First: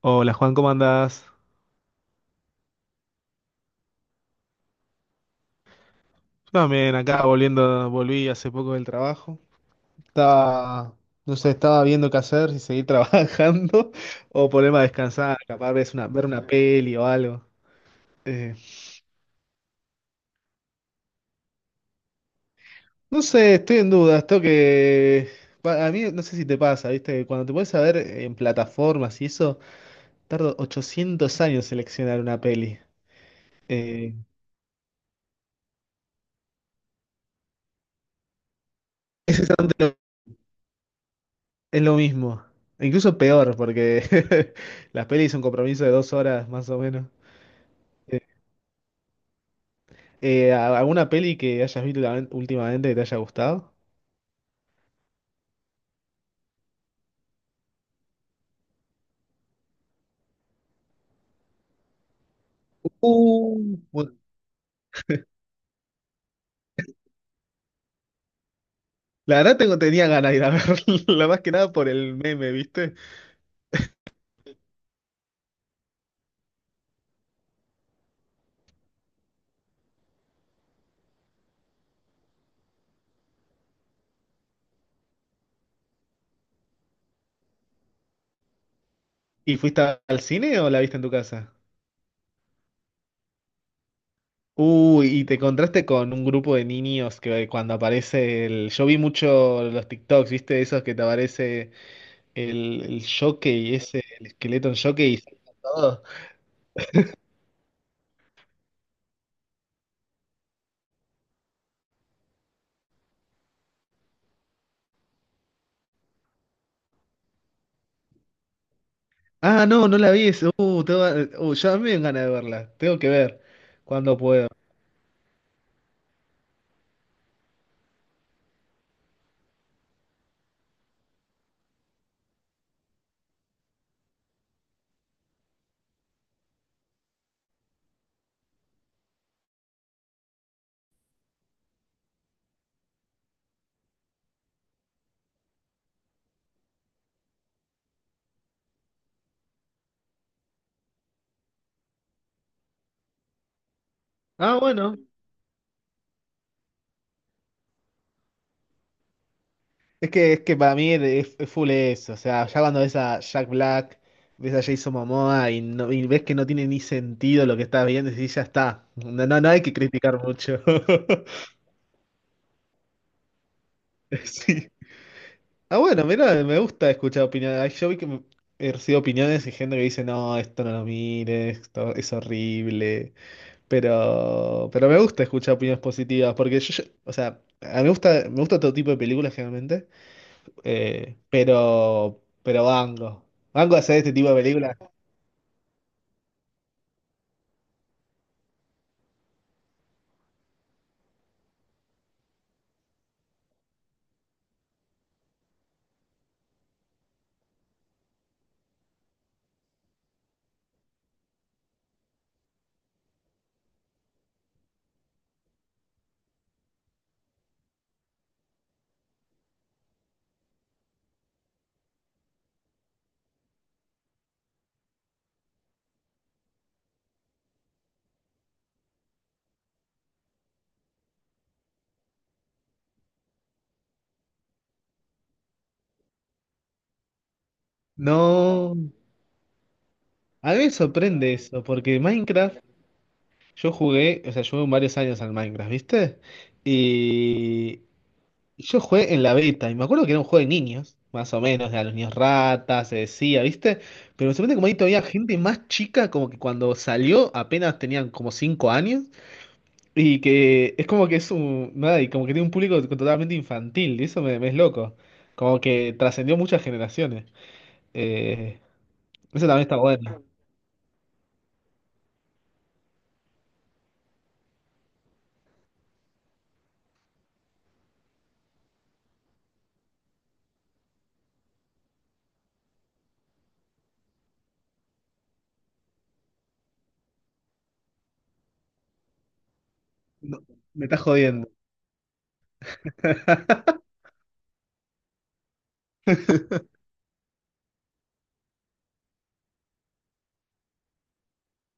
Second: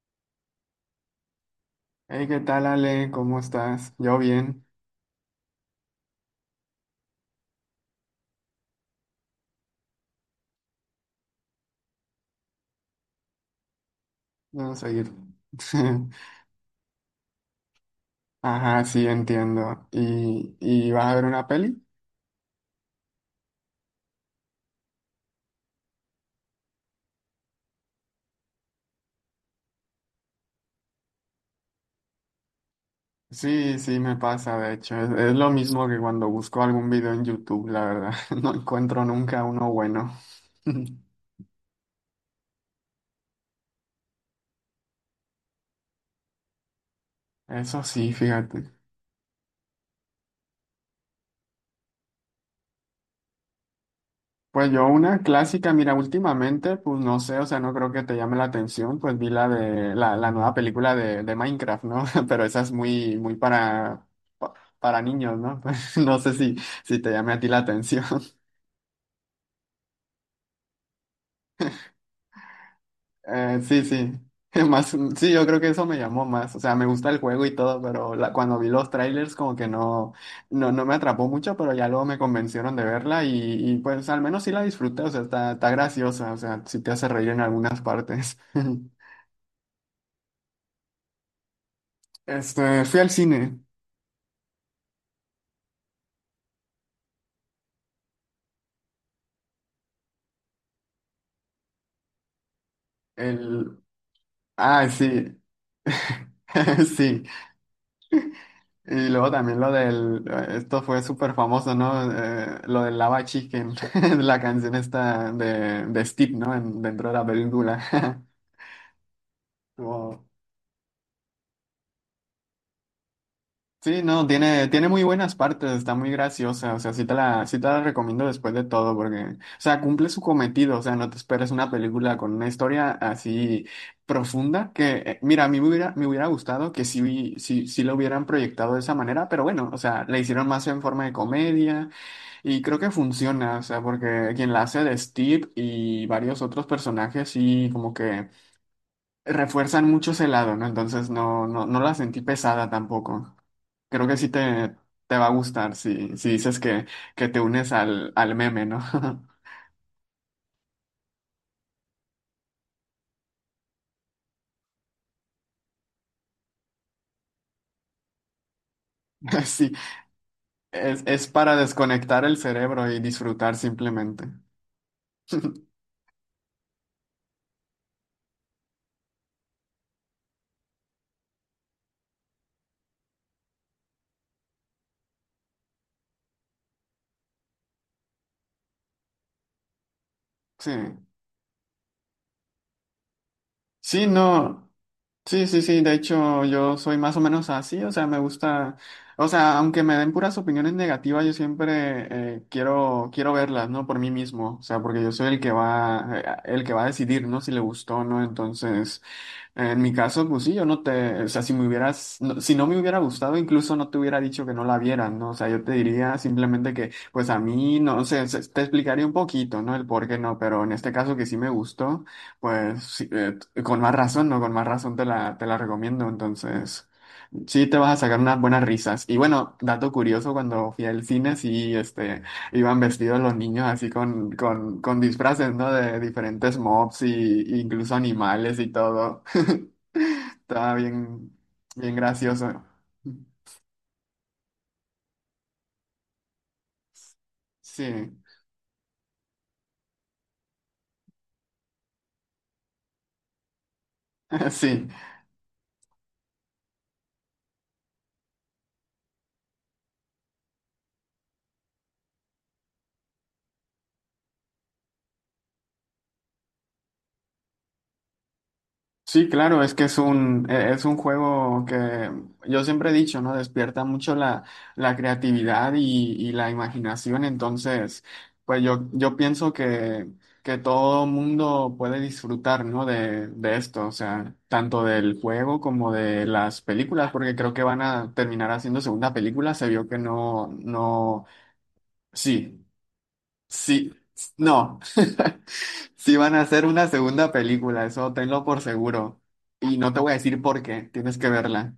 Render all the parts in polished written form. Hola Juan, ¿cómo andás? Hey, ¿qué tal, Ale? ¿Cómo estás? Yo bien. Yo también acá volviendo, volví hace poco del trabajo. Estaba, no sé, estaba viendo qué hacer, si seguir trabajando o ponerme Vamos a a ir. descansar, capaz ver una peli o algo. Eh, Ajá, sí, entiendo. ¿Y vas a ver una peli? no sé, estoy en duda, esto que... A mí no sé si te pasa, ¿viste? Cuando te puedes ver en plataformas y eso, tardo 800 años en seleccionar una peli. Sí, sí, Eh, me pasa, de hecho. Es lo mismo que cuando busco algún video en YouTube, la verdad. No encuentro es nunca uno exactamente lo bueno. es lo mismo, incluso peor, porque las pelis son un compromiso de dos horas más o menos. Eso sí, fíjate. ¿Alguna peli que hayas visto últimamente que te haya gustado? Pues yo una clásica, mira, últimamente, pues no sé, o sea, no creo que te llame la atención, pues vi la de la nueva película de Minecraft, ¿no? Pero esa es muy, muy para, Bueno, pa- para niños, ¿no? No sé si te llame a ti la atención. la verdad tenía ganas de ir a verla, más que nada por el meme, ¿viste? Sí, sí. Más, sí, yo creo que eso me llamó más. O sea, me gusta el juego y todo, pero cuando vi los trailers como que no, no me atrapó mucho, pero ya luego me convencieron de verla y pues al menos sí la disfruté. O sea, está graciosa. O sea, sí te hace reír en algunas partes. ¿Y fuiste al cine o la viste en tu casa? Este, fui al cine. Uy, y te encontraste con un grupo de niños que cuando aparece el... Yo vi mucho los TikToks, ¿viste? Esos que te aparece el jockey, El... ese, el esqueleto en Ay, jockey y sí. saltan todos. Sí. Y luego también lo del... Esto fue súper famoso, ¿no? Lo del Lava Chicken. La canción esta de Steve, ¿no? Dentro de la película. Ah, no, no la Wow. vi eso. Ya me dan ganas de verla. Tengo que ver Sí, cuando no, puedo. Tiene muy buenas partes, está muy graciosa, o sea, sí te la recomiendo después de todo, porque, o sea, cumple su cometido, o sea, no te esperes una película con una historia así profunda, que, mira, a mí me hubiera gustado que sí, sí, sí lo hubieran proyectado de esa manera, pero bueno, o sea, la hicieron más en forma de comedia, y creo que funciona, o sea, porque quien la hace de Steve y varios otros personajes, sí, como que refuerzan mucho ese lado, ¿no? Entonces no, no, no la sentí pesada tampoco. Creo que sí Ah, te, bueno. te va a gustar si, si dices que te unes al, al meme, ¿no? Es que para mí es full eso, o sea, ya cuando ves a Jack Black, ves a Jason Momoa y, no, y ves que no tiene ni sentido lo que estás viendo, y decís, ya está, no, no, no hay Sí, que criticar mucho. Es para desconectar el cerebro y disfrutar simplemente. Sí. Ah, bueno, mira, me gusta escuchar opiniones. Ay, yo vi que he recibido opiniones y gente que dice, no, esto no lo mires, esto es horrible, pero me gusta escuchar opiniones positivas, porque o sea, a mí me gusta todo tipo de películas generalmente. Sí, Pero Bango. Bango hacer sí, este tipo de no, películas. sí, sí, sí, de hecho yo soy más o menos así, o sea, me gusta, o sea, aunque me den puras opiniones negativas, yo siempre quiero, quiero verlas, ¿no? Por mí mismo, o sea, porque yo soy el que va a decidir, ¿no? Si le gustó o no, entonces... En mi caso, pues sí, yo no te, o sea, si me hubieras, si no me hubiera gustado, incluso no te hubiera dicho que no la vieran, ¿no? O sea, yo te diría simplemente que, pues a mí, no sé, te explicaría un poquito, ¿no? El por qué no, pero en este caso que sí me gustó, pues sí, con más razón, ¿no? Con más razón te la recomiendo, entonces, sí te vas a sacar unas buenas risas. Y bueno, dato curioso, cuando fui al cine, sí, este, iban vestidos los niños así con disfraces, ¿no? De diferentes mobs y incluso animales y No, todo. a mí me Estaba sorprende bien, eso, bien porque Minecraft, gracioso. yo jugué, o sea, yo jugué varios años al Minecraft, ¿viste? Y Sí, y yo jugué en la beta, y me acuerdo que era un juego de niños, más o menos, de a los niños ratas, se decía, ¿viste? Pero me sorprende como ahí sí, todavía gente más chica, como que cuando salió apenas tenían como 5 años. Y que es como que es un, nada, y como que tiene un público totalmente infantil, y eso me es loco. Como que trascendió muchas generaciones. Eh, sí, eso claro, también es está que es bueno. un, es un juego que yo siempre he dicho, ¿no? Despierta mucho la creatividad y la imaginación, entonces, yo pienso que todo mundo puede disfrutar, ¿no? De esto, o sea, tanto del juego como de las películas, porque creo que van a terminar haciendo segunda película, se vio que No, no, me estás no, jodiendo. sí, sí, no. Sí van a hacer una segunda película, eso tenlo por seguro. Y no te voy a decir por qué, tienes que verla.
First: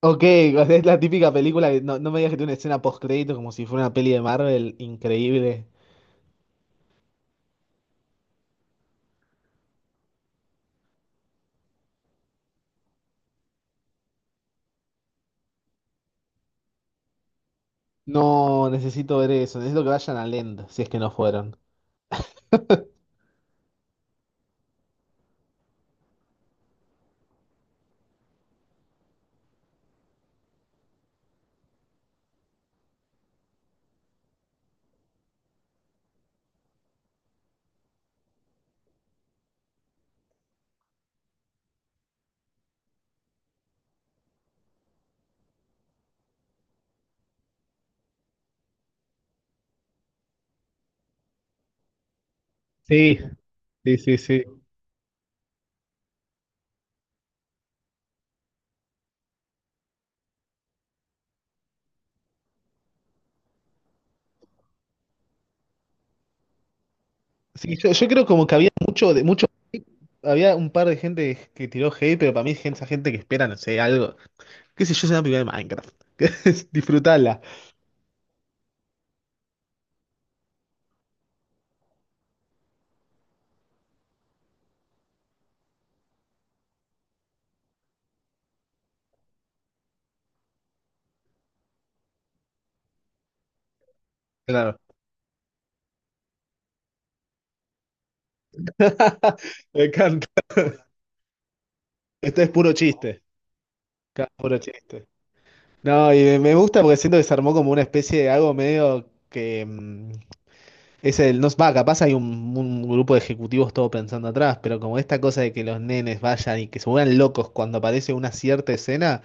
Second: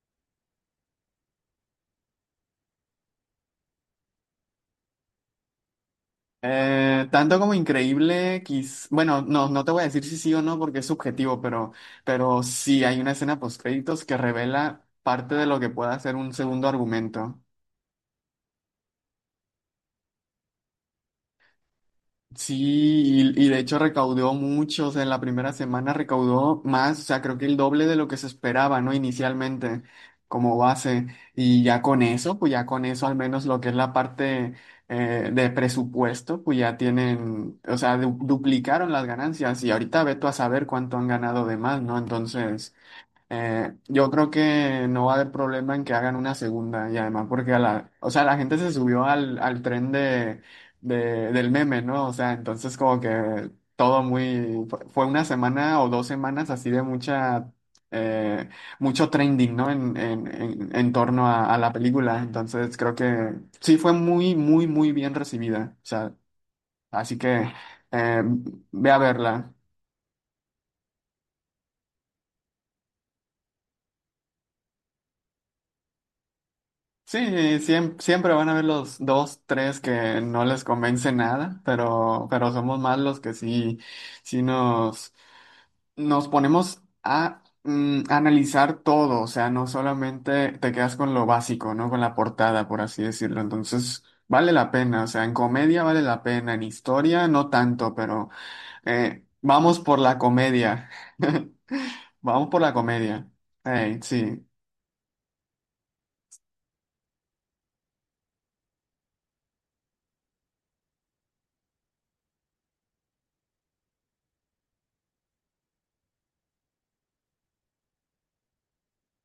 Ok, o sea, es la típica película que no, no me digas que tiene una escena post crédito como si fuera una peli de Marvel increíble. Tanto como increíble, quiz... bueno, no, no te voy a decir si sí o no porque es subjetivo, pero sí hay una escena post créditos que revela parte de lo que pueda ser un segundo argumento. No, necesito ver eso, necesito que vayan a Land, si es que no fueron. Sí, y de hecho recaudó mucho, o sea, en la primera semana recaudó más, o sea, creo que el doble de lo que se esperaba, ¿no? Inicialmente, como base. Y ya con eso, pues ya con eso, al menos lo que es la parte de presupuesto, pues ya tienen, o sea, duplicaron las ganancias y ahorita ve tú a saber cuánto han ganado de más, ¿no? Entonces... yo creo que no va a haber problema en que hagan una segunda y además porque a la, o sea, la gente se subió al, al tren de, del meme, ¿no? O sea, entonces como Sí, que sí, todo sí, sí. muy, fue una semana o dos semanas así de mucha, eh, mucho trending, ¿no? En torno a la película. Entonces creo que sí fue muy, muy, muy bien recibida. O sea, así que Sí, yo eh, creo como que ve a verla. había un par de gente que tiró hate, pero para mí es esa gente que espera, no sé, algo. Qué sé yo, es una película de Minecraft. Sí, Disfrutala. Siempre, van a haber los dos, tres que no les convence nada, pero somos más los que sí, sí nos, nos ponemos a analizar todo, o sea, no solamente te quedas con lo básico, ¿no? Con la portada, por así decirlo. Entonces, vale la Claro. pena, o sea, en comedia vale la pena, en historia no tanto, pero vamos Me por la encanta. comedia. Esto Vamos es por puro la chiste. comedia. Ey, Claro, sí. puro chiste. No, y me gusta porque siento que se armó como una especie de algo medio que es el no va, capaz hay un grupo de ejecutivos todo pensando atrás, pero como esta cosa de que los nenes vayan y que se vuelvan locos cuando aparece una cierta escena,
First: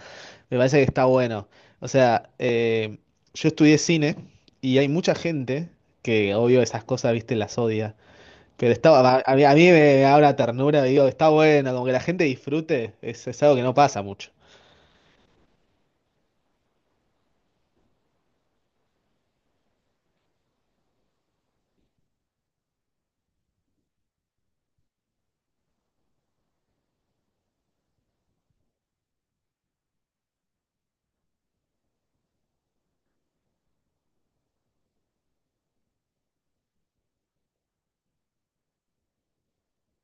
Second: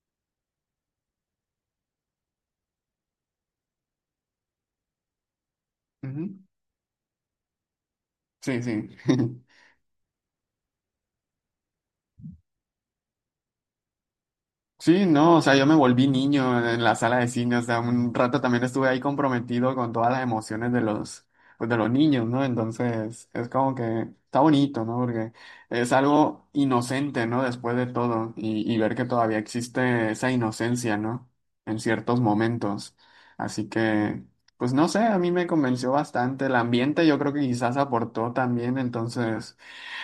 me parece que está bueno. O sea, yo estudié cine y hay mucha gente que Ujú. obvio esas cosas, viste, las odia. Sí, Pero sí. está, a mí me habla ternura, digo, está bueno, como que la gente disfrute, es algo que no pasa mucho. Sí, no, o sea, yo me volví niño en la sala de cine, o sea, un rato también estuve ahí comprometido con todas las emociones de los, pues, de los niños, ¿no? Entonces, es como que está bonito, ¿no? Porque es algo inocente, ¿no? Después de todo, y ver que todavía existe esa inocencia, ¿no? En ciertos momentos. Así que, pues no sé, a mí me convenció bastante el ambiente, yo creo que quizás aportó también, entonces...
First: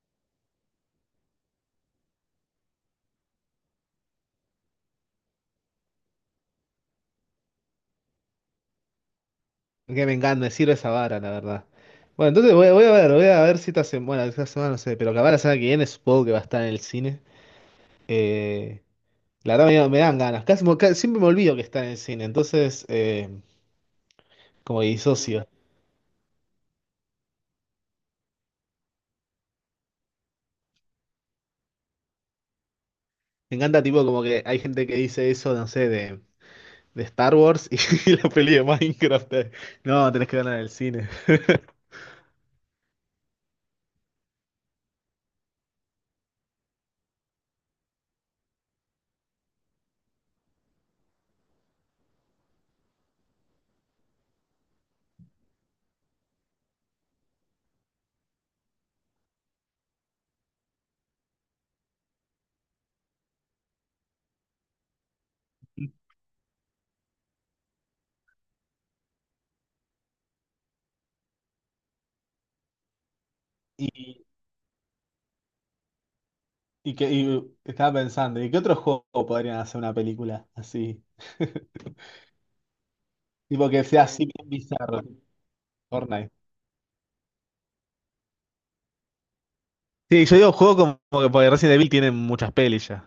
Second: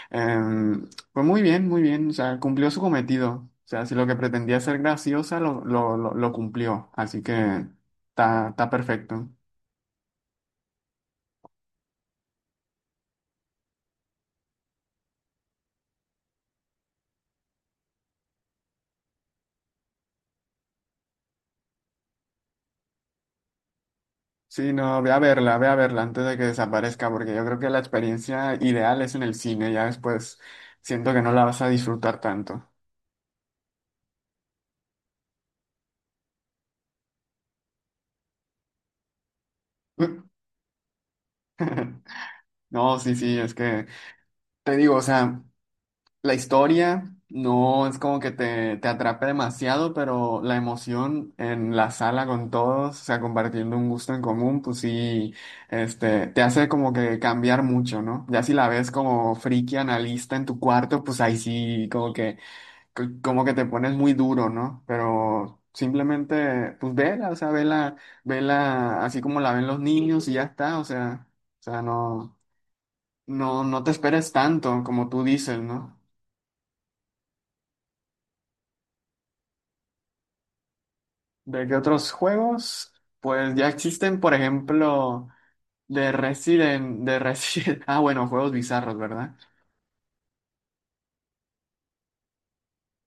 Pues muy bien, o sea, cumplió su cometido. O sea, si lo que pretendía ser graciosa lo cumplió, así que está, está perfecto. Que me encanta, me sirve esa vara, la verdad. Bueno, entonces voy a ver si esta semana, bueno, esta semana no sé, pero capaz la semana que viene supongo que va a estar en el cine. Eh, la verdad me dan ganas, siempre me olvido que está en el cine, entonces Sí, como que no, disocio. Ve a verla antes de que desaparezca, porque yo creo que la experiencia ideal es en el cine, ya después siento que no la vas a disfrutar tanto. Me encanta tipo como que hay gente que dice eso, no sé, de Star Wars y, la peli de Minecraft. No, tenés que verla en el cine. No, sí, sí, es que te digo, o sea. La historia no es como que te atrape demasiado, pero la emoción en la sala con todos, o sea, compartiendo un gusto en común, pues sí, este, te hace como que cambiar mucho, ¿no? Ya si la ves como friki analista en tu cuarto, pues ahí sí, como que, como que te pones muy duro, ¿no? Pero simplemente, pues vela, o sea, vela, vela así como la ven los niños y ya está, o sea, no, no, no te Y, esperes tanto, como tú dices, ¿no? y estaba pensando, ¿y qué otro juego podrían hacer una película así? ¿De qué otros juegos? Pues ya Tipo que sea existen, así por bien bizarro, tipo ejemplo, Fortnite. De Resident. Ah, bueno, juegos bizarros, ¿verdad? Sí, yo digo juego como que porque Resident Evil tiene muchas pelis ya.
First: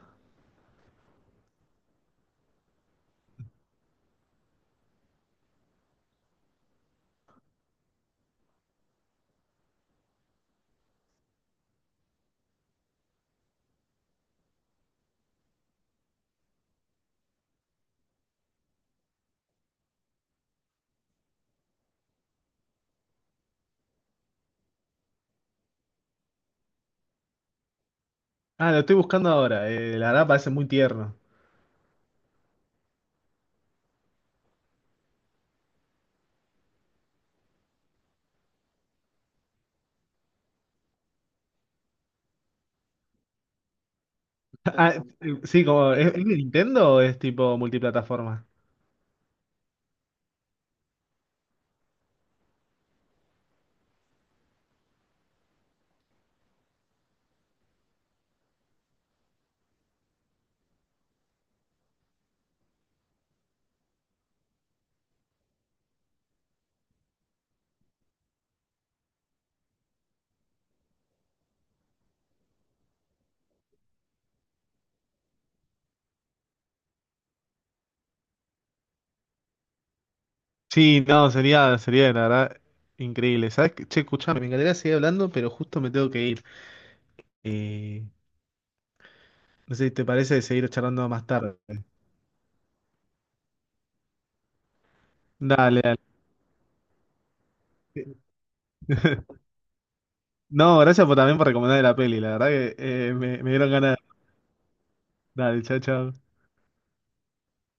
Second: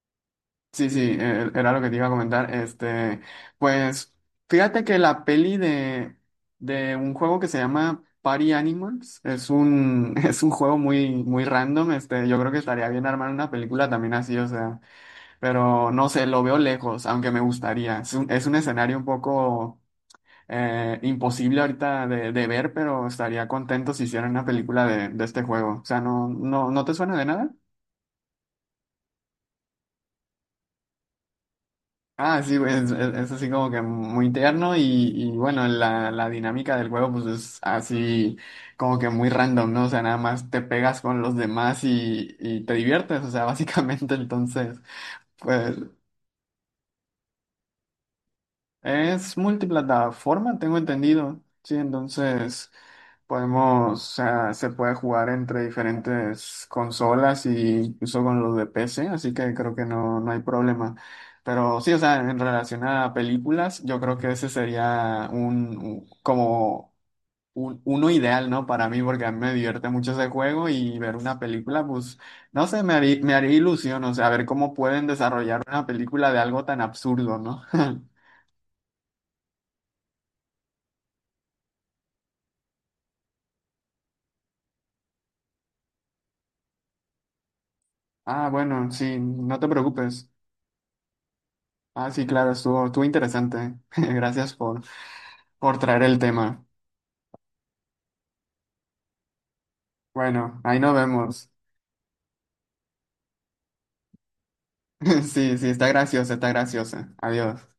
Sí, sí, era lo que te iba a comentar. Este, pues, fíjate que la peli de un juego que se llama Party Animals es un, es un juego muy, muy random. Este, yo creo que estaría bien armar una película también así, o sea, pero no sé, lo veo lejos, aunque me gustaría. Es un escenario un poco imposible ahorita de ver, pero estaría contento si hicieran una película de este juego. O sea, ¿no, no, no te suena de nada? Ah, lo estoy buscando ahora. Eh, la verdad parece muy tierno. Ah, sí, güey, es, es así como que muy tierno y bueno, la dinámica del juego pues es así como que muy random, ¿no? O sea, nada más te pegas con los demás y te diviertes, o sea, básicamente entonces, Ah, sí, pues como es de Nintendo o es tipo multiplataforma? es multiplataforma, tengo entendido, sí, entonces... Podemos, o sea, se puede jugar entre diferentes consolas y incluso con los de PC, así que creo que no, no hay problema. Pero sí, o sea, en relación a películas, yo creo que ese sería un, como un, uno ideal, ¿no? Para mí, porque a mí me divierte mucho ese juego y ver una película, pues, no sé, me haría ilusión, o sea, ver cómo pueden desarrollar una película de algo tan absurdo, ¿no? Sí, no, sería la verdad increíble. ¿Sabes qué? Che, escuchame, me encantaría seguir hablando, pero justo me tengo que ir. Eh, Ah, bueno, sí, no te no sé si te preocupes. parece seguir charlando más tarde. Ah, sí, claro, estuvo, estuvo interesante. Gracias por Dale, traer el tema. dale. Bueno, ahí No, nos gracias por, también por vemos. recomendarme la peli. La verdad que me dieron ganas. Sí, Dale, sí, chao, está chao. graciosa, está graciosa. Adiós.